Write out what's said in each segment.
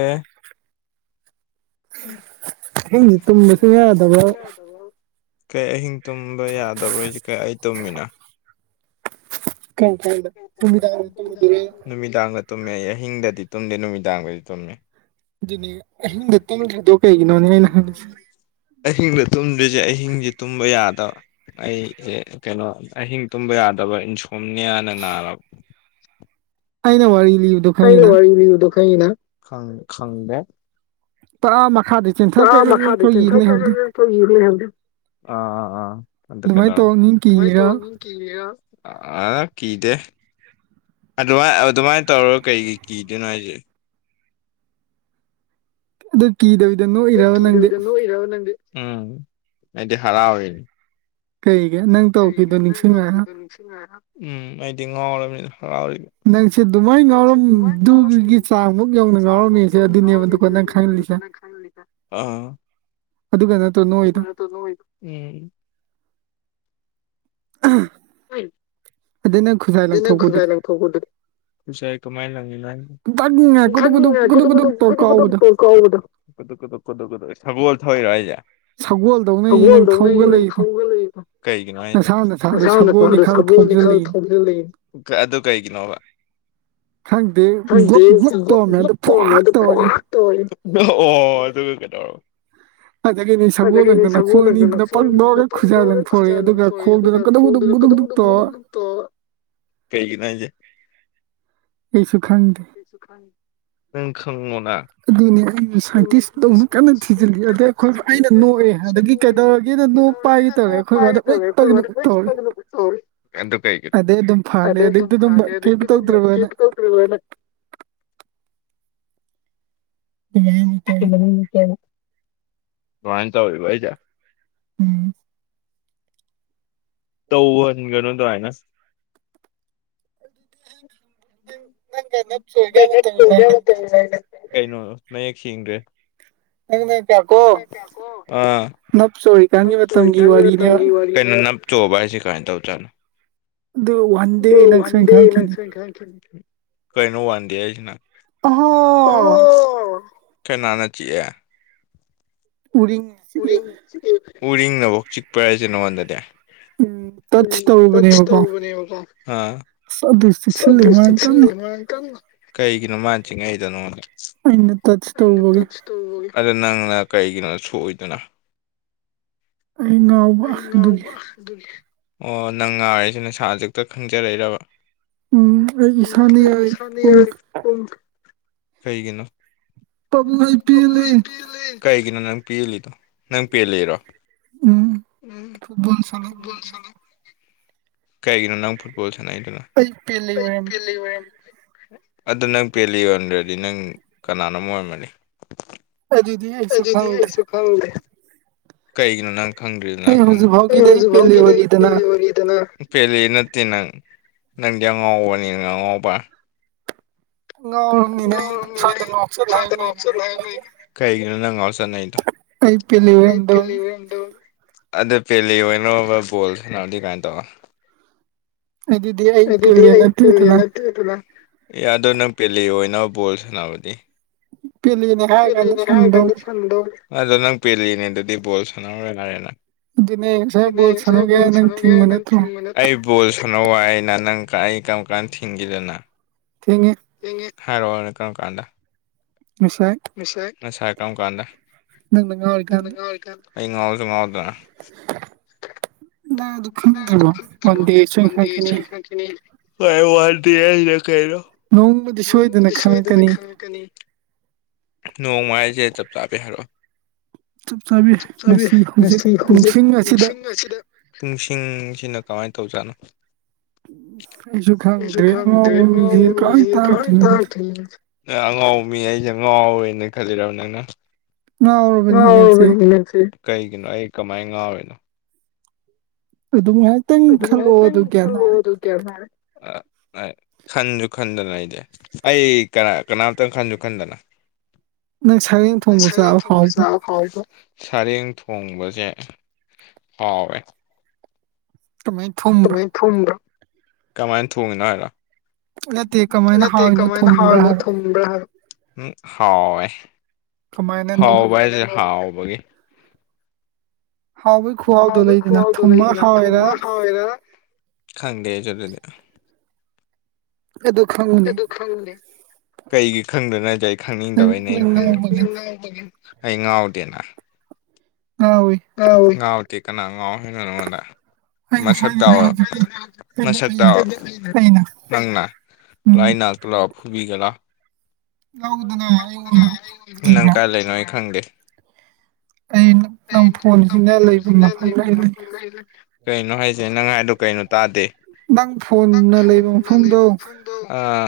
ꯑꯦ ꯍ ꯇꯨꯝꯁꯨ ꯌꯥꯗꯕꯥꯎ ꯀꯩ ꯑꯍꯤꯡ ꯇꯨꯝꯕ ꯌꯥꯗꯕꯣꯏꯁ ꯀꯩ ꯑꯩ ꯇꯨꯝꯃꯤꯅ ꯀꯔꯝ ꯀꯥꯟꯗ ꯅꯨꯃꯤꯗꯥꯡꯗ ꯇꯨꯝꯃꯨꯗꯣꯏꯔ ꯅꯨꯃꯤꯗꯥꯡꯒ ꯇꯨꯝꯃꯦ ꯑꯍꯤꯡꯗꯗꯤ ꯇꯨꯝꯗꯦ ꯅꯨꯃꯤꯗꯥꯡꯒꯗꯤ ꯇꯨꯝꯃꯦ ꯅꯦ ꯑꯍꯤꯡꯗ ꯇꯨꯝꯗ꯭ꯔꯤꯗꯣ ꯀꯩꯒꯤꯅꯣꯅꯦ ꯑꯩꯅ ꯍꯪꯁ ꯑꯍꯤꯡꯗ ꯇꯨꯝꯗ꯭ꯔꯤꯁꯦ ꯑꯍꯤꯡꯁꯦ ꯇꯨꯝꯕ ꯌꯥꯗ꯭ꯔꯦ ꯑꯩ ꯀꯩꯅꯣ ꯑꯍꯤꯡ ꯇꯨꯝꯕ ꯌꯥꯗꯕ ꯍꯨꯝꯅꯤꯌꯥꯅ ꯅꯥꯔꯕꯕ ꯑꯩꯅ ꯋꯥꯔꯤ ꯂꯤꯕꯗꯣ ꯑꯩꯅ ꯈꯪꯉꯤꯅ ꯋꯔꯤ ꯂꯤꯕꯗꯣ ꯈꯡꯉꯤꯅ ꯈꯪꯖꯦ ꯄ ꯑ ꯃꯈꯥꯗ ꯆꯦꯟꯊ ꯍꯥꯏ ꯑꯥ ꯑꯗꯥ ꯑꯗꯨꯃꯥꯏꯅ ꯇꯧꯔꯛꯅꯤ ꯀꯤꯔꯤꯔꯥ ꯀꯩꯗꯧꯔꯕ ꯑ ꯀꯤꯗꯦ ꯑꯗꯨꯃꯥꯏ ꯑꯗꯨꯃꯥꯏꯅ ꯇꯧꯔꯒ ꯀꯩꯒꯤꯩ ꯀꯤꯗꯣꯏꯅꯣ ꯍꯥꯏꯁ ꯑꯗꯨꯗ ꯀꯤꯗꯕꯗꯣ ꯑꯗꯨ ꯅꯣꯛꯢꯔꯕ ꯅꯪꯗꯦ ꯀꯤꯗꯕꯤꯗ ꯅꯣꯛꯏꯔꯕ ꯅꯪꯗꯤ ꯎꯝ ꯑꯗꯤ ꯍꯔꯥꯎ ꯔꯤꯅꯤ ꯀꯩꯒꯤ ꯅꯪ ꯇꯧꯈꯤꯕꯗꯣ ꯅꯤꯡꯁꯤꯡꯉꯒ ꯎꯝ ꯑꯩꯗꯤ ꯉꯥꯎꯅꯤꯅ ꯍꯔꯥꯎ ꯅꯪꯁꯦ ꯑꯗꯨꯃꯥꯏꯅ ꯉꯥꯎꯔꯝꯗꯨꯒꯤ ꯆꯥꯡꯃꯨꯛ ꯌꯧꯅ ꯉꯥꯎꯔꯝꯃꯤꯁꯦ ꯑꯗꯨꯅꯦꯕ ꯑꯗꯨꯒꯣ ꯅꯪ ꯈꯜꯂꯤꯁꯦ ꯑꯗꯨꯒ ꯅꯠꯇ꯭ꯔꯣ ꯎ ꯅꯣꯛꯏꯗꯣ [unintelligible] ꯎꯣꯏ ꯑꯗꯩ ꯅꯪ ꯈꯨꯖꯥꯏ ꯑꯗꯨ ꯅꯪ ꯈꯨꯟꯥꯏ ꯂꯪꯊꯣꯛꯄꯗꯨꯗꯤ ꯂꯪꯊꯣꯛꯄ ꯈꯨꯖꯥꯢ ꯀꯃꯥꯏꯅ ꯂꯪꯏꯤꯅꯣ ꯗꯛ ꯉꯥꯏ ꯒꯨꯗꯨꯛ ꯒꯨꯗꯨꯛ ꯍꯥꯏ ꯒꯨꯗꯨꯛ ꯒꯨꯗꯨꯛ ꯇꯧꯔ ꯀꯥꯎꯕꯗꯣ ꯀ ꯑꯩꯈꯣꯢꯔꯣ ꯍꯥꯢꯁꯦ ꯁꯒꯣꯜꯗꯧꯅꯅꯤ ꯅꯪ ꯁꯒꯣꯜꯗꯧꯅ ꯅꯪ ꯊꯧꯒꯠꯂꯛꯏꯗꯣ ꯊꯧꯒꯠꯂꯛꯏꯒꯤꯅꯣ ꯀꯩꯒꯤꯅꯣ ꯅꯁꯥ ꯅꯁꯥꯗꯣ ꯁꯒꯣꯜꯅꯤ ꯈꯜ ꯍꯥꯢꯁꯦ ꯊꯧꯖꯤꯜꯂꯛꯏꯅꯤ ꯑꯗꯨ ꯀꯩꯒꯤꯅꯣꯕ ꯈꯪꯗꯦ ꯍꯪꯗꯤ ꯒ꯭ꯂꯨꯞ ꯒ꯭ꯂꯨꯞ ꯇꯧꯔꯝꯃꯦ ꯑꯗꯨ ꯐ꯭ꯋꯥꯛ ꯇꯧꯔꯛꯏ ꯀꯦꯗꯔ ꯑꯗꯒꯤꯅꯦ ꯁꯒꯣꯜ ꯑꯗꯒꯤꯗꯤ ꯑꯣꯏꯅ ꯅꯈꯣꯡ ꯑꯅꯤꯗꯨꯅ ꯁꯒꯣꯜꯗꯨꯅꯈꯣꯡ ꯑꯅꯤꯗꯨꯅ ꯄꯪꯗꯧꯔꯒ ꯄ ꯈꯨꯖꯥ ꯅ ꯈꯨꯖꯥ ꯂꯪꯊꯣꯔꯛꯑꯦ ꯑꯗꯨꯒ ꯂꯪꯊꯣꯔꯛꯏ ꯈꯣꯡꯗꯨꯅ ꯑꯗꯨꯒ ꯀꯨꯗꯨꯛ ꯀꯨꯗꯨꯛ ꯈꯣꯡꯜꯗꯨꯗ ꯀꯨꯗꯨꯛ ꯀꯨꯗꯨꯛ ꯇꯧꯔ ꯨꯞꯛꯇꯣ ꯀꯩꯒꯤꯅꯦ ꯑꯩ ꯁꯨꯈꯥꯡꯗ ꯑꯩꯁꯨ ꯈꯪꯗꯦ ꯅꯪ ꯈꯪꯉꯣꯟ ꯑꯗꯨꯅꯦ ꯑꯩ ꯁꯥꯏꯟꯇꯤꯁꯇꯧꯅ ꯀꯟꯅ ꯊꯤꯖꯤꯜꯂꯤ ꯑꯗꯩ ꯑꯩꯈꯣꯏ ꯑꯩꯅ ꯅꯣꯛꯑꯦ ꯑꯗꯒꯤ ꯀꯩꯗꯧꯔꯒꯦ ꯗ ꯅꯣꯡ ꯄꯥꯏꯒꯦ ꯇꯧꯔꯦ ꯑꯩꯈꯣꯏ ꯄꯥꯏꯒꯦ ꯋꯥꯗ ꯂꯣꯏ ꯇꯧꯔꯦ ꯑꯩꯈꯣꯏ ꯇꯒꯅ ꯕꯥꯅ ꯍꯩꯠ ꯇꯧꯔꯦ ꯍꯥꯏꯗꯅ ꯇꯧꯔꯦ ꯑꯗꯨ ꯀꯩꯒꯤꯅꯣ ꯑꯗꯩ ꯑꯗꯨꯝ ꯐꯂꯦ ꯑꯗꯩ ꯑꯗꯨꯏꯗꯤ ꯑꯗꯨꯝ ꯐꯥꯅꯤ ꯀꯩꯝ ꯑꯗꯩꯗꯤ ꯑꯗꯨꯝ ꯇꯧꯗ꯭ꯔꯕꯅ ꯀꯦꯁ ꯇꯧꯈ꯭ꯔꯤꯕꯅ ꯃꯠꯇ ꯋꯥꯅ ꯇꯧꯋꯕꯗ ꯎꯝ ꯇꯧꯟꯒꯅꯣ ꯇ ꯍꯥꯏꯥꯏꯅ ꯅꯪ ꯅꯪꯒ ꯅꯞ ꯆꯣꯏꯒ ꯀ ꯃꯇꯝ ꯁꯦꯡꯗ꯭ꯔꯦ ꯅꯪꯅꯀꯣ ꯅꯞ ꯆꯣꯔꯤꯀꯥꯟꯒꯤ ꯃꯇꯝꯒꯤ ꯋꯥꯔꯤꯅꯦꯕ ꯀ ꯅꯞ ꯆꯣꯕ ꯍꯥꯏꯁꯤ ꯀꯥꯏꯅ ꯇꯧ ꯆꯥꯠꯅꯣ ꯑꯗꯨ ꯋꯥꯟ ꯟ ꯗꯦ ꯅꯪ ꯁꯣꯏꯅ ꯈꯪꯈꯤꯅꯤ ꯀꯩꯅꯣ ꯋꯥꯟ ꯗꯦ ꯍꯥꯏꯁꯤ ꯑꯣ ꯀꯅꯥꯅ ꯆꯤꯛꯑꯦ ꯎꯔꯤꯁꯤ ꯎꯔꯤꯡꯅꯐꯧ ꯆꯤꯛꯄ꯭ꯔ ꯍꯥꯏꯁꯦ ꯅꯉꯣꯟꯗꯗꯤ ꯎꯝ ꯇꯆ ꯎꯝ ꯇꯧꯔꯨꯕꯅꯦꯕꯀꯣ ꯇꯕꯨꯕꯅꯤꯕ ꯀ ꯑꯁ ꯑꯗꯨ ꯆꯤꯛꯁꯤꯜꯂꯦ ꯃꯥꯅ ꯀꯟꯅ ꯀꯩꯒꯤꯅꯣ ꯃꯥꯟꯁꯤꯉꯩꯗꯅꯣꯉ ꯏꯅ ꯇꯠ ꯇꯧꯕꯦ ꯑꯗ ꯅꯪꯅ ꯀꯩꯒꯤꯅꯣ ꯁꯣꯛꯑꯣꯏꯗꯅꯣ ꯑꯩ ꯉꯥꯎꯕ ꯑꯗꯨꯒꯤ ꯑꯗꯨꯒꯤ ꯑꯣ ꯅꯪ ꯉꯥꯏꯔꯤꯁꯤꯦ ꯅꯁꯥꯖꯤꯛꯇ ꯈꯪꯖꯔꯛꯏꯔꯕ ꯎꯝ ꯑꯩ ꯏꯁꯥꯅ ꯌꯥꯔꯦ ꯄꯨꯡ ꯎꯝꯩꯒꯤꯅ ꯄꯥꯕꯨꯡ ꯄꯦꯜꯂꯦ ꯀꯥꯏ ꯀꯅ ꯅꯪ ꯄꯤ ꯂꯩꯗ ꯅꯪ ꯄꯦꯜꯂꯤꯔꯣ ꯎꯝ ꯐꯨꯠꯕꯣꯜ ꯁꯥꯟꯅꯔꯨꯔꯒꯦ ꯀꯩꯒꯤꯅꯣ ꯅꯪ ꯐꯨꯠꯕꯣꯜ ꯁꯥꯟꯅꯩꯗꯅꯣ ꯑꯩ ꯄꯦꯜꯂꯤ ꯑꯣꯏꯔꯝꯕꯒꯤ ꯑꯗꯨ ꯅꯪ ꯄꯦꯜꯂꯤ ꯌꯣꯟꯗ꯭ꯔꯗꯤ ꯅꯪ ꯀꯅꯥꯅꯣꯝ ꯑꯣꯏꯔꯝꯃꯅꯤ ꯑꯗꯨꯗꯤ ꯑꯩꯁꯨ ꯑꯗꯨ ꯈꯪꯗꯦ ꯑꯗꯨꯗꯤꯁꯨ ꯈꯒꯦ ꯀꯩꯒꯤꯅꯣ ꯅꯪ ꯈꯪꯗ꯭ꯔꯤꯗꯅ ꯑꯩ ꯍꯧꯖꯤꯛ ꯐꯥꯎꯒꯤꯗꯤ ꯑꯩ ꯄꯦꯜꯂꯤ ꯈꯪꯉꯗ ꯑꯣꯏꯔꯤꯗꯅ ꯄꯦꯜꯂꯤ ꯅꯠꯇꯦ ꯅꯪ ꯅꯪꯗꯤ ꯑꯉꯥꯎꯕꯅꯤ ꯅꯪ ꯑꯉꯥꯎꯕ ꯉꯥꯎꯔꯕꯅꯤꯅ ꯑꯩ ꯑꯗꯨꯝ ꯁ꯭ꯋꯥꯏꯗ ꯉꯥꯎꯆꯠ ꯍꯥꯏꯔ ꯂꯩꯕꯅꯤ ꯑꯗꯨꯏꯗꯤ [unintelligible] ꯀꯩꯒꯤꯅꯣ ꯅꯪꯉ ꯆꯗꯣ ꯑ ꯄꯤ ꯑꯦꯜ ꯏꯔꯗꯣ ꯑꯗ ꯄꯦꯂꯤ ꯑꯣꯏꯅꯕ ꯕꯣꯜ ꯁꯎꯗꯤ ꯀꯃꯥꯏꯅ ꯇꯧ ꯑꯗꯨꯗꯤ ꯑꯩ ꯑꯗꯨꯗꯤ ꯄꯦꯂꯦ ꯅꯠꯇꯦꯗꯅ ꯀꯠꯇ ꯑꯦꯗꯣ ꯅꯪ ꯄꯦꯜꯂꯤ ꯑꯣꯏꯅ ꯕꯣꯜ ꯁꯥꯟꯅꯕꯅꯤ ꯄꯦꯂꯦꯅꯦ ꯍꯥꯏꯔ ꯀꯥꯟꯗ ꯍꯥꯏ ꯁꯥꯟꯅꯗꯧꯅꯤ ꯑꯗꯣ ꯅꯪ ꯄꯦꯜꯂꯤꯅꯦ ꯑꯗꯨꯗꯤ ꯕꯣꯜ ꯁꯥꯟꯅꯧꯔꯣꯏꯅꯔꯦ ꯅꯪ ꯑꯗꯨꯅꯦ ꯉꯁꯥꯏ ꯕꯣꯜ ꯁꯥꯟꯅꯒꯦ ꯍꯥꯏ ꯅꯪ ꯀꯅꯦꯁꯣꯜꯁꯅꯣꯒꯦ ꯊꯤꯡꯕ ꯅ ꯅꯠꯇ꯭ꯔꯣ ꯊꯣ ꯊꯨꯅꯋꯥꯏ ꯑꯩꯅ ꯅꯪ ꯀ ꯑꯩ ꯀꯔꯝ ꯀꯥꯟ ꯊꯤꯟꯈꯤꯗꯅ ꯊꯦꯡꯉ ꯍꯥꯏꯔ ꯋꯥꯅ ꯀꯔ ꯀꯥꯟꯗ ꯉꯁꯥꯏ ꯁ ꯉꯁꯥꯏ ꯀꯔꯝ ꯀꯥꯟꯗ ꯅꯪꯅ ꯉꯥꯎꯔꯤꯀꯥꯟꯗ ꯑꯩ ꯉꯥꯎꯁꯨ ꯉꯥꯎ ꯅꯪ ꯑꯗꯨ ꯈꯪꯗ꯭ꯔꯤꯕꯣ ꯋꯥꯟ ꯗꯦ ꯁꯣꯏ ꯋꯥ ꯗ ꯈꯪꯉꯛꯈꯤꯅꯤ ꯆ ꯀꯅꯤ ꯈꯋꯥ꯭ꯏ ꯋꯥꯗꯤꯌꯦ ꯑꯩꯅ ꯀꯩꯅꫭ ꯅꯣꯡꯃꯗꯤ ꯁꯣꯏꯗꯅ ꯅꫭꯡꯃꯗꯤ ꯁꫭꯏꯗꯅ ꯈꯪꯉꯛꯀꯅꯤ ꯈꯪꯉꯛꯀꯅꯤ ꯅꯣꯡꯃ ꯍꯥꯏꯖꯦ ꯆꯞ ꯆꯥꯕꯤ ꯍꯥꯏꯔꯛꯑꫭ ꯆꯞ ꯆꯞ ꯆꯥꯕꯤ ꯉꯁꯤ ꯍꯧꯖꯤꯛ ꯉꯁꯤ ꯍꯧꯖꯤꯛ ꯄꯨꯡꯁꯤꯡ ꯑꯁꯤꯗ ꯅꯤꯡꯁꯤꯡ ꯉꯁꯤꯗ ꯅꯤꯡꯁꯤꯡ ꯁꯤꯅ ꯀꯃꯥꯏ ꯇꯧꯖꯥꯠꯅꯣ ꯑꯩꯁꯨ ꯑꯩꯖꯨ ꯈꯪꯗ꯭ꯔꯦ ꯈꯪꯗꯦ ꯑꯉꯥꯎꯕ ꯃꯤꯁꯤ ꯕꯥꯎꯕ ꯀꯃꯥꯏ ꯃꯤꯖꯨ ꯀꯔꯤ꯭ꯝ ꯇꯥꯛꯇꯣꯏꯅꯣ ꯇꯥꯛꯇꯦ ꯅ ꯑꯉꯥꯎ ꯃꯤ ꯑꯩꯁꯦ ꯑ ꯉꯥꯎꯋꯦꯅ ꯈꯜꯂꯤꯔꯕ ꯅꯪꯅ ꯉꯥꯎꯔꯕꯅꯤ ꯅꯪꯁꯦ ꯉꯥꯎꯕꯅꯤꯅꯦ ꯅꯪꯁꯦ ꯀꯩꯒꯤꯅꯣ ꯑꯩ ꯀꯃꯥꯏ ꯉꯥꯎꯔꯤꯅꯣ ꯑꯗꯨꯝ ꯉꯥꯏꯍꯥꯛꯇꯪ ꯑꯗꯨ ꯉꯥꯛ ꯈꯜꯂꯛꯑꯣ ꯑꯗꯨ ꯒ꯭ꯌꯥꯟ ꯇꯪꯈꯜꯂꯦ ꯇꯥꯔꯅꯤ ꯑꯗꯨꯒꯥꯟ ꯇꯥꯔꯅꯤ ꯑ ꯑꯩ ꯈꯟꯖꯨ ꯈꯟꯗꯅ ꯑꯩꯗꯤ ꯑꯩ ꯀꯅꯥ ꯀꯅꯥꯝꯇꯪ ꯈꯟꯖꯨ ꯈꯟꯗꯅ ꯅꯪ ꯁꯥꯔꯦꯡ ꯅꯪ ꯊꯣꯡꯕ ꯁꯔꯦꯡ ꯆꯥꯕ ꯊꫭꯡꯕ ꯍꯥꯎꯕ꯭ꯔꯣ ꯆꯥꯕ ꯍꯥꯎꯕꯔꫭ ꯁꯔꯦꯡ ꯊꯣꯡꯕꯁꯦ ꯍꯥꯎꯋꯦ ꯀꯃꯥꯏꯅ ꯊꯨꯝꯕ꯭ꯔꯣ ꯑꯗꯨꯃꯥꯏ ꯊꯣꯡꯉꯤꯅꯣ ꯀꯃꯥꯏ ꯊꫭꯡꯉꯤꯅꫭ ꯍꯥꯏꯔꫭ ꯅꯠꯇꯦ ꯀꯃꯥꯏꯅ ꯅꯠꯇꯦ ꯍꯥꯎꯔꯤꯅꯣ ꯀꯃꯥꯏꯅ ꯊꯨꯝꯕ꯭ꯔꯥ ꯍꯥꯏꯅꯥ ꯍꯥꯏꯕ ꯊꫭꯡꯕꯔ ꯍꯥꯏꯕ ꯎꯝ ꯍꯥꯎꯋꯦ ꯀꯃꯥꯏꯅꯅꯣ ꯍꯥꯎꯕ ꯍꯥꯏꯖꯦ ꯍꯥꯎꯕꯒꯤ ꯍꯥꯎꯕꯒꯤ ꯈꯨꯍꯥꯎꯗꯣ ꯍꯥꯎꯕꯩ ꯂꯩꯗꯅ ꯈꯨꯍꯥꯎꯗꫭ ꯊꯨꯝꯃ ꯂꯩꯗꯅ ꯍꯥꯎꯋꯦꯔꯥ ꯊꯨꯝꯃ ꯍꯥꯎꯋꯤꯔ ꯈꯪꯗꯦ ꯑꯩꯖꯨ ꯑꯗꯨꯗꯤ ꯑꯗꯨ ꯈꯪꯉꯨꯅꯦ ꯑꯗꯨ ꯈꯪꯗꯦ ꯀꯩꯒꯤ ꯈꯪꯗꯅꯦꯒꯦ ꯅꯪ ꯈꯪꯅꯤꯡꯗꯕꯩꯅꯦ ꯅꯪ ꯑꯗꯨ ꯉꯥꯎꯕꯒꯤ ꯑꯗꯨ ꯉꯥꯎꯕꯒꯤ ꯑꯩ ꯉꯥꯎꯗꯦꯅ ꯉꯥꯎꯋꯤ ꯉꯥꯎꯋꯤ ꯉꯥꯎꯗꯦ ꯀꯅꯥ ꯉꯥꯎꯋꯦ ꯍꯥꯏꯅꫭ ꯅꯉꫭꯟꯗ ꯑꯩꯅ ꯃꯁꯛ ꯍꯥꯏꯗꯨꯅ ꯇꯥꯛꯑꫭ ꯍꯧꯖꯤꯛꯇꯤ ꯑꯩꯅ ꯃꯁꯛ ꯑꯩꯅ ꯇꯥꯛꯑꯣ ꯑꯩꯅ ꯅꯪꯅ ꯂꯥꯎ ꯎꯝ ꯑꯩ ꯅꯥꯛꯇꯥ ꯂꯥꯎ ꯐꯨꯕꯤꯒꯦ ꯂꯥꯎ ꯉꯥꯎꯗꯅ ꯑꯩ ꯑꯣꯏꯅ [unintelligible] ꯅꯪ ꯀꯤꯕ꯭ꯔꯥ ꯀꯥꯏ ꯂꯩꯅꫭ ꯑꯩ ꯈꯪꯗꯦ ꯑꯩ ꯑꯩ ꯅꯪ ꯐꯣꯟꯁꯤꯅ ꯂꯩꯕ ꯅꯪꯐꯣꯟꯖꯤꯅ ꯃꯐꯝꯗ ꯂꯩꯕ ꯑꯩ ꯂꯩ ꯃꯐꯝꯗ ꯑꯩꯂꯩ ꯀꯩꯅꯣ ꯍꯥꯏꯖꯦ ꯅꯪ ꯍꯥꯏꯗꯣ ꯀꯩꯅꯣ ꯇꯥꯗꯦ ꯅꯪ ꯅꯪ ꯐꯣꯟꯅ ꯂꯩꯕ ꯐꯣꯟꯅ ꯃꯐꯝꯗꯣ ꯂꯩꯕ ꯃꯐꯝꯗꯣ ꯑꯥ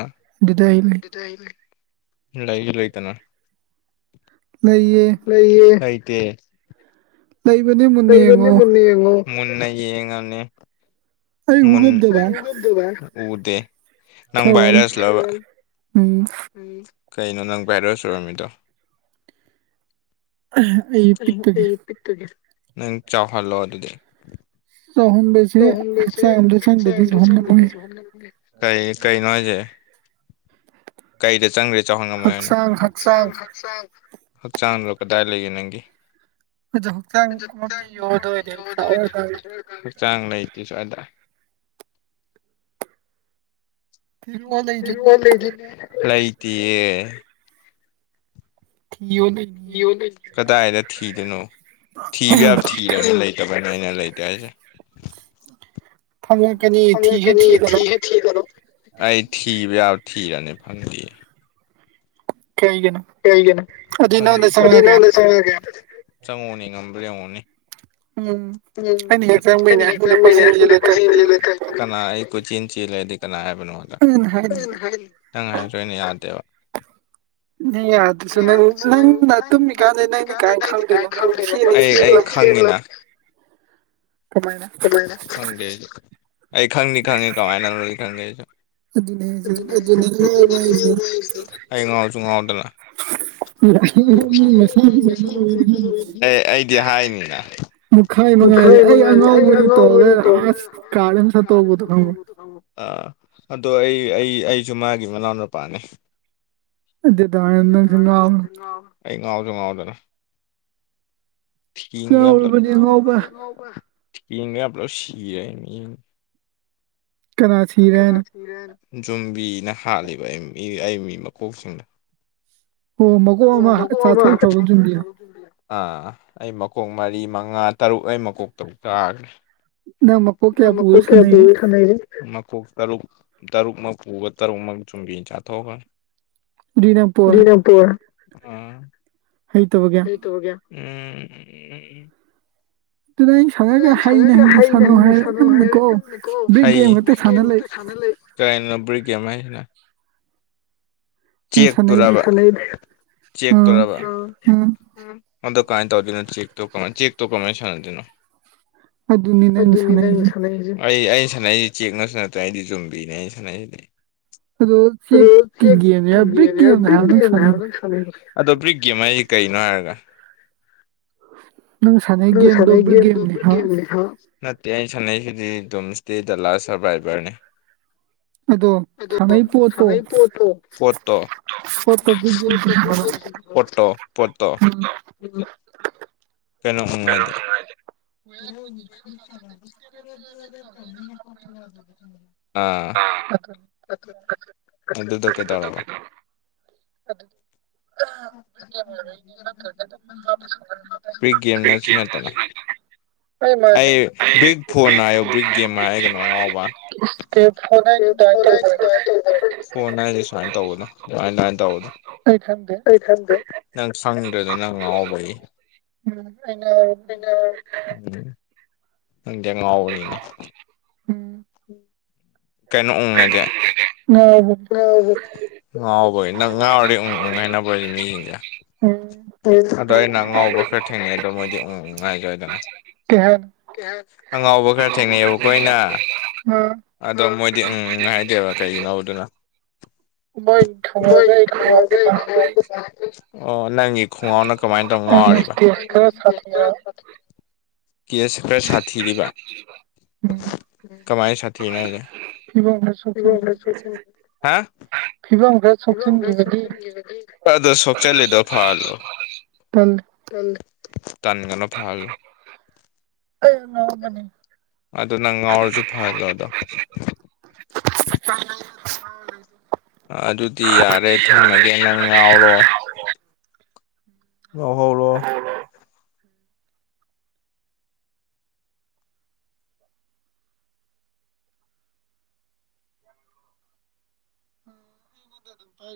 ꯑꯩ ꯂꯩ ꯑꯗꯨꯗ ꯑꯩ ꯂꯩ ꯂꯩꯖꯨ ꯂꯩꯇꯅ ꯂꯩꯌꯦ ꯂꯩꯌꯦ ꯑꯩ ꯇꯦ ꯂꯩꯕꯅꯦ ꯃꯨꯟꯅ ꯂꯩꯕꯅꯦ ꯌꯦꯡꯉꯣ ꯃꯨꯟꯅ ꯌꯦꯡꯉꯣ ꯃꯨꯟꯅ ꯌꯦꯡꯉꯕꯅꯦ ꯑꯩ ꯎ ꯃꯨꯟ ꯉꯝꯗꯕ ꯑꯩ ꯎꯐꯪꯗꯦꯕ ꯎꯗꯦ ꯅꯪ ꯈꯔ ꯋꯥꯠꯂꯤ ꯕꯥꯏ꯭ꯔꯁ ꯂꯕ ꯎꯝ ꯎꯝ ꯀꯩꯅꯣ ꯅꯪ ꯕꯥꯏ꯭ꯔꯁ ꯑꫭꯏꯔꯝꯃꯤꯗꯣ ꯑꯩ ꯑꯩꯗꫭ ꯄꯤꯛꯄꯒꯤ ꯅꯪ ꯆꯥꯎꯍꯜꯂꯣ ꯑꯗꯨꯗꯤ ꯆꯥꯎꯍꯟꯕꯁꯦ ꯆꯥꯎ ꯍꯟꯕꯖꯤ ꯍꯛꯆꯥꯡ ꯑꯝꯗ ꯆꯪꯗꯗꯤ ꯈꯤꯠꯆꯥꯝꯗꫭ ꯆꯪꯗꯔꯗꯤ ꯆꯥꯎꯍꯟꯉꯝꯃꯣꯏ ꯆꯥꯎ ꯈꯟ ꯉꯝ ꯃꫭꯏꯅꯦ ꯀꯩ ꯀꯩꯅꫭ ꯍꯥꯏꯖꯦ ꯀꯩꯗ ꯆꯪꯗꯔꯗꯤ ꯆꯥꯎꯍꯟ ꯉꯝꯃꯣꯏ ꯍꯥꯏꯅꯣꯥ ꯍꯛꯆꯥꯡ ꯍꯛꯆꯥꯡ ꯍꯛꯆꯥꯡꯗꯣ ꯀꯗꯥꯏ ꯂꯩꯒꯦ ꯅꯪꯒꯤ ꯑꯗꫭ ꯍꯛꯆꯥꯡ ꯑꯃꯨꯛꯇꯤ ꯌꫭꯜꯂꯨꯔꯗꯤ ꯑꯩ ꯆꯥꯎꯔ ꯔꫭꯏꯕ ꯑꯩ ꯍꯛꯆꯥꯡ ꯂꯩꯇꯦ ꯁꯨꯋꯥ꯭ꯏꯗ ꯊꯤꯔꯣ ꯂꯩꯔꯤꯅꯦ [unintelligible] ꯂꯩꯇꯤꯌꯦ ꯊꯤꯌꯣ ꯂꯩꯔꯤꯅꯦ ꯌꫭꯟꯕꯩꯅꯤ ꯀꯗꯥꯏꯗ ꯊꯤꯗꯣꯏꯅꯣ ꯊꯤꯕ ꯌꯥꯕ ꯊꯤꯔꯕꯅꯦ ꯂꯩꯇꯕꯩꯅꯦ ꯑꯩꯅ ꯂꯩꯇꯦ ꯍꯥꯏꯁꯦ ꯐꯪꯉꯛꯀꯅꯤ ꯐꯪ ꯉꯛ ꯊꯤꯁꯨ ꯀꯅꯤ ꯊꯤꯗꯅ ꯊꯤꯗ ꯊꯤꯖꯜꯂꫭ ꯑꯩ ꯊꯤꯕ ꯌꯥꯕꯊꯤꯔꯝꯅꯦ ꯐꯪꯗꯤꯌꯦ ꯀꯩꯒꯤꯅꯣ ꯀꯩꯒꯤꯅꫭ ꯑꯗꯨꯏ ꯐꯪ ꯅꯉꯣꯟꯗ ꯑꯗꯨꯗꯤ ꯅꯪ ꯆꯪꯉꯛꯑꯒꯦ ꯅꯁꯥꯗꫭ ꯀꯌꯥꯝ ꯐꯗꫭꯏꯅꫭ ꯆꯪꯉꯣ꯭ꯅꯦ ꯅꯝꯕꯔ ꯌꯦꯡꯉꯣꯅꯦ ꯎꯝ ꯎꯝ ꯑꯩꯅ ꯍꯦꯛ ꯑꯩꯅꯥ ꯆꯪꯕꯩꯅꯦ ꯍꯦꯛ ꯍꯦꯛ ꯑꯍꯤꯡꯗ ꯆꯪꯕꯩꯅꯦ ꯀꯣꯏꯆꯦꯟ ꯗꯨꯗ ꯆꯦꯜꯂꯦ ꯇꯧꯔꯤꯗꯣ ꯀꫭꯏꯆꯦꯟ ꯅꯪ ꯂꯤꯀꯩ ꯀꯅꯥ ꯑꯩ ꯀꯣꯏꯆꯦꯟ ꯆꯦꯜꯂꯦꯗꯤ ꯀꯅꯥ ꯍꯥꯏꯕ ꯅꯪ ꯉꫭꯟꯗ ꯑꯩꯅ ꯍꯥꯏꯔꯤꯅꯦ ꯅꯪꯅ ꯍꯥꯏꯔꯖꯨ ꯑꯩꯅ ꯌꯥꯗꯦꯕ ꯅꯪ [unintelligible] [inaudible] ꯌꯥꯗ꯭ꯔꯁꯨ ꯅꯪꯅ ꯌꯥꯗꯔꯖꯨ ꯅꯪ ꯅꯪꯅ ꯇꯨꯝꯃꯤꯀꯥꯟꯗ ꯇꯨꯝꯃꯤ ꯀꯥꯟ ꯀꯃꯥꯏꯅ ꯅꯪꯗꯤ ꯀ꯭ꯃꯥꯟ ꯈꯪꯗꯣꯏꯅꯣ ꯅꯪ ꯈꯪꯗꫭꯏꯅꫭ ꯁꯤꯅꯤ ꯑꯩ ꯑꯩ ꯈꯪꯅꯤ ꯑꯌꯥ ꯀꯃꯥꯟ ꯀꯃꯥꯏꯅ ꯈꯪꯗꯦ ꯑꯩꯖꯨ ꯑꯩ ꯈꯪꯗꯤ ꯈꯪꯉꯤ ꯀꯃꯥꯏꯅꯅꫭꯗꯤ ꯈꯪꯗꯦ ꯑꯩꯁꯨ ꯑꯗꯨꯅꯦ ꯍꯥꯏꯁꯦ ꯑꯗꯨꯅꯦ ꯏꯌꯥꯎꯕ ꯍꯥꯏꯁꯦ ꯍꯥꯏꯖꯦ [unintelligible] ꯑꯩ ꯉꯥꯎꯁꯨ ꯉꯥꯎꯗꯅ ꯃꯤ ꯃꯁꯥꯒꯤꯁꯨ ꯌꯥꯎꯋꯦꯅ ꯍꯥꯏꯔꯤꯕ ꯑꯦ ꯑꯩꯗꯤ ꯍꯥꯏꯅꯤꯅ ꯃꯨꯛꯈꯥꯏ ꯃꯉꯥꯏꯔꯦ ꯃꯈꯥꯏ ꯃꯉꯥꯏꯗꯤ ꯑꯩ ꯑꯉꯥꯎꯕꯅꯤ ꯑꯉꯥꯎꯕꯗꯤ ꯇꯧꯔꯒ ꯑꯁ ꯀꯥꯔꯗ ꯑꯃ ꯁꯠꯇꯣꯛꯄꯗꯣ ꯈꯪꯕ꯭ꯔꯥ ꯇꯣꯡꯉꯣꯡꯕꯗꯣꯃꯣ ꯑ ꯑꯗꯣ ꯑꯩ ꯑꯩ ꯑꯩꯁꯨ ꯃꯥꯒꯤ ꯃꯅꯥꯎꯅꯨꯄꯥꯅꯤ ꯗꯁꯤꯅꯔ ꯑꯩ ꯉꯥꯎꯁꯨ ꯉꯥꯎꯗꯅ ꯐꯤꯒ ꯌꯥꯝꯇꯞ ꯉꯥꯎꯔꯕꯅꯤ ꯑꯉꯥꯎꯕ ꯂ ꯁꯤ ꯌꯥ ꯃꯤ ꯀꯅꯥꯁꯤ ꯔꯦꯅ ꯌꯨꯝꯕꯤꯅ ꯍꯥꯠꯂꯤꯕ ꯑꯩ ꯃꯤ ꯃꯀꯣꯛꯁꯤꯡꯅ ꯑꯣ ꯃꯀꯣꯛ ꯑꯃ ꯆꯥꯊꯣꯛꯈ꯭ꯔꯕ ꯌꯨꯝꯕꯤꯗꯣ [unintelligible] ꯑꯥ ꯑꯩ ꯃꯀꯣꯛ ꯃꯔꯤ ꯃꯉꯥ ꯇꯔꯨꯛ ꯑꯩ ꯃꯀꯣꯛꯇꯧ ꯇꯥꯈ꯭ꯔꯦ ꯅꯪ ꯃꯀꯣꯛ ꯀꯌꯥ ꯀꯣ ꯄꯨꯔ ꯁꯥꯟꯅꯩꯅꯣ ꯀꯅ ꯇꯔꯨꯛ ꯇꯔꯨꯛꯃꯛ ꯄꯨꯕ ꯇꯔꯨꯛꯃꯛ ꯆꯨꯝꯕꯤ ꯆꯥꯊꯣꯛꯑꯒ ꯑꯗꯨꯗꯤ ꯅꯪ ꯄꯣꯔꯦ ꯅꯄꯨꯔ ꯍꯩ ꯇꯕꯒꯦ ꯑꯦ ꯑꯗꯨꯅ ꯑꯩꯅ ꯁꯥꯟꯅꯔꯒ ꯑꯗꯨ ꯁꯥꯟꯅꯒꯦ ꯍꯩꯅ ꯁꯥꯟꯅꯧ ꯍꯩꯅ ꯍꯥꯏꯔꯦ ꯁꯥꯟꯅꯧ ꯅꯪꯅꯀꯣ ꯍꯥꯏꯔꯦꯪꯀꯣ ꯕ꯭ꯔꯤꯛ ꯒꯦꯝ ꯈꯛꯇ ꯑꯗꯩ ꯁꯥꯟꯅ ꯒꯦꯝ ꯂꯩ ꯑ ꯁꯅ ꯀꯥꯏ ꯅꯕꯔꯤ ꯀꯃ ꯍꯥꯏꯁꯤꯅ ꯆ ꯅꯪ ꯁꯥꯟꯅꯩꯗꯣ ꯇꯔꯕ ꯆꯦꯛ ꯑꯥ ꯇꯔꯕ ꯑꯥ ꯀꯃꯥꯏꯅ ꯇꯧꯗꯣꯏꯅꯣ ꯆꯦꯛ ꯇꯧ ꯀꯃꯥꯏꯅ ꯆꯦꯛ ꯇꯧ ꯀꯃꯥꯏꯅꯥꯟꯅꯗꯅꯣ ꯍꯥꯏ ꯅꯪ ꯑꯗꯨꯅꯤ ꯅꯪꯅ ꯁꯥꯟꯅꯩꯁꯦ ꯁꯁ ꯁꯥꯟꯅꯩꯁꯦ ꯆꯦꯛꯉꯁꯨ ꯅꯠꯇ꯭ꯔꯦ ꯑꯩꯗꯤ ꯆꯨꯝꯗꯣꯏꯅꯦ ꯑꯩ ꯁꯥꯟꯅꯩꯁꯤꯗꯤ ꯔꯣꯜꯁꯤ ꯑꯗꯣ ꯀꯒꯅꯤ ꯆꯦꯛꯀꯤ ꯑꯗꯣ ꯭ꯔꯤꯛꯒꯦꯝ ꯍꯥꯏꯁꯤꯦ ꯀꯩꯅꯣ ꯍꯥꯏꯔꯒ ꯅꯪ ꯁꯅ ꯅꯪ ꯁꯥꯟꯅꯩ ꯒꯦꯝꯗꯣꯕ꯭ꯔ ꯒꯦꯝꯗꯣ ꯒꯦꯝꯅꯤ ꯕ꯭ꯔꯤꯛ ꯒꯦꯝꯅꯦ ꯍꯥꯏꯕ ꯅꯠꯇꯦ ꯑꯩ ꯁꯥꯟꯅꯩꯁꯤꯗꯤ ꯑꯗꯨꯝ ꯏꯁꯇꯦꯗ ꯂꯥꯁ ꯁꯔꯚꯥꯏꯚꯔꯅꯤ ꯑꯗꯨꯗ ꯑꯣ ꯍꯉꯥꯏꯠꯇꯣꯠꯇꯣ ꯄꯣꯠꯇꯣ ꯕ ꯄꯠꯇꯣ ꯄꯠꯇꯣ ꯀꯩꯅꯣ ꯅꯨꯡꯉꯥꯏꯗꯦ ꯑ ꯑꯗꯨꯗ ꯀ ꯇꯔꯕꯥ ꯀꯦꯅꯦ ꯅꯦ ꯑꯗꯨ ꯁ ꯕ꯭ꯔꯤꯛ ꯒꯦꯝꯅꯁꯨ ꯅꯠꯇꯅ ꯀ ꯀꯁꯨꯥꯏꯅꯦꯦ ꯑꯩ ꯕ꯭ꯔꯤꯛ ꯐꯣꯟ ꯍꯥꯏꯌꯣ ꯑꯩ ꯕ꯭ꯔꯤꯛ ꯒꯦꯝ ꯍꯥꯏꯔ ꯃꯥꯅꯦꯦ ꯐ ꯐꯣꯔ ꯅꯥꯏꯟꯁ ꯁꯨꯃꯥꯏꯅ ꯇꯧꯕꯗꯣ ꯁꯨꯃꯥꯏ ꯅꯥꯥꯏꯅ ꯇꯧꯕꯗꯣ ꯑꯩ ꯈꯪꯗꯦ ꯑꯩ ꯊꯪꯗ ꯅꯪ ꯁꯪꯗ꯭ꯔꯗ ꯅꯪ ꯉꯥꯎꯕꯒꯤ ꯎꯝ ꯑꯩ ꯉꯥꯎꯔꯕꯅꯤ ꯎꯝ ꯅꯪꯗꯤꯦ ꯉꯥꯎꯕꯅꯤꯅꯦ ꯎꯝ ꯀꯩꯅꯩꯅꯣ ꯎꯉꯦꯖꯦ ꯉꯥꯎꯔꯕꯅꯤ ꯉꯥꯎꯕꯒꯤ ꯅꯪ ꯉꯥꯎꯗꯤ ꯉꯥꯏꯅꯕꯁ ꯃꯤꯁꯤꯡꯁꯦ ꯎꯝ ꯑꯗꯣ ꯑꯩꯅ ꯑ ꯉꯥꯎꯕ ꯈꯔ ꯊꯦꯡꯅꯩ ꯑꯗꯣ ꯃꯣꯏꯗꯤ ꯎ ꯉꯥꯏꯖꯣꯏꯗꯅ ꯀꯩ ꯍꯥꯏꯅꯣ ꯑꯉꯥꯎꯕ ꯈꯔ ꯊꯦꯡꯅꯩꯑꯕꯈꯣꯏꯅ ꯎꯝ ꯑꯗꯣ ꯃꯣꯏꯗꯤ ꯎꯝ ꯉꯥꯏꯗꯦꯕ ꯀꯩꯒꯤꯅꯣ ꯑꯗꯨꯅ ꯃꯣꯏ ꯈꯣꯡꯒ꯭ꯔꯥꯎꯒ ꯑꯩ ꯈꯣꯡꯒ꯭ꯔꯥꯎꯒ ꯃꯥꯟꯅꯗꯦ ꯑꯣ ꯅꯪꯉꯤ ꯈꯨꯡꯒꯥꯎꯅ ꯀꯃꯥꯏꯅ ꯇꯧ ꯑꯩꯅ ꯉꯥꯎꯔꯤꯕ ꯏꯁꯇꯦꯖ ꯈꯔ ꯁꯥꯊꯤꯔꯕ ꯀꯦꯁ ꯈꯔ ꯁꯥꯊꯤꯔꯤꯕ ꯎꯝ ꯀꯃꯥꯏꯅ ꯁꯥꯊꯤꯔꯤꯅꯣ ꯍꯥꯏꯁꯦ ꯐꯤꯕꯝ ꯈꯔ ꯏꯕꯨ ꯁꯣꯛꯆꯤꯟꯈꯤꯕ ꯐꯤꯕꯝ ꯈꯔ ꯁꯣꯛꯆꯤꯟꯈꯤꯕꯒꯤ ꯑꯗꯨꯣ ꯁꯣꯛꯆꯜꯂꯤꯗꯣ ꯐꯍꯜꯂꯣ ꯇꯜꯂꯤ ꯍ ꯇꯅꯤꯒꯅꯅ ꯐꯜ ꯑ ꯃꯅꯤ ꯑꯗꯨ ꯅꯪ ꯉꯥꯎꯔꯁꯨ ꯐꯗꯣ ꯑꯗꯣ ꯑꯩꯉꯣꯟꯗ ꯑꯗꯨꯗꯤ ꯌꯥꯔꯦ ꯊꯝꯃꯒꯦ ꯅꯪ ꯉꯥꯎꯔꯣ ꯉꯧꯍꯧꯔꯣ ꯎ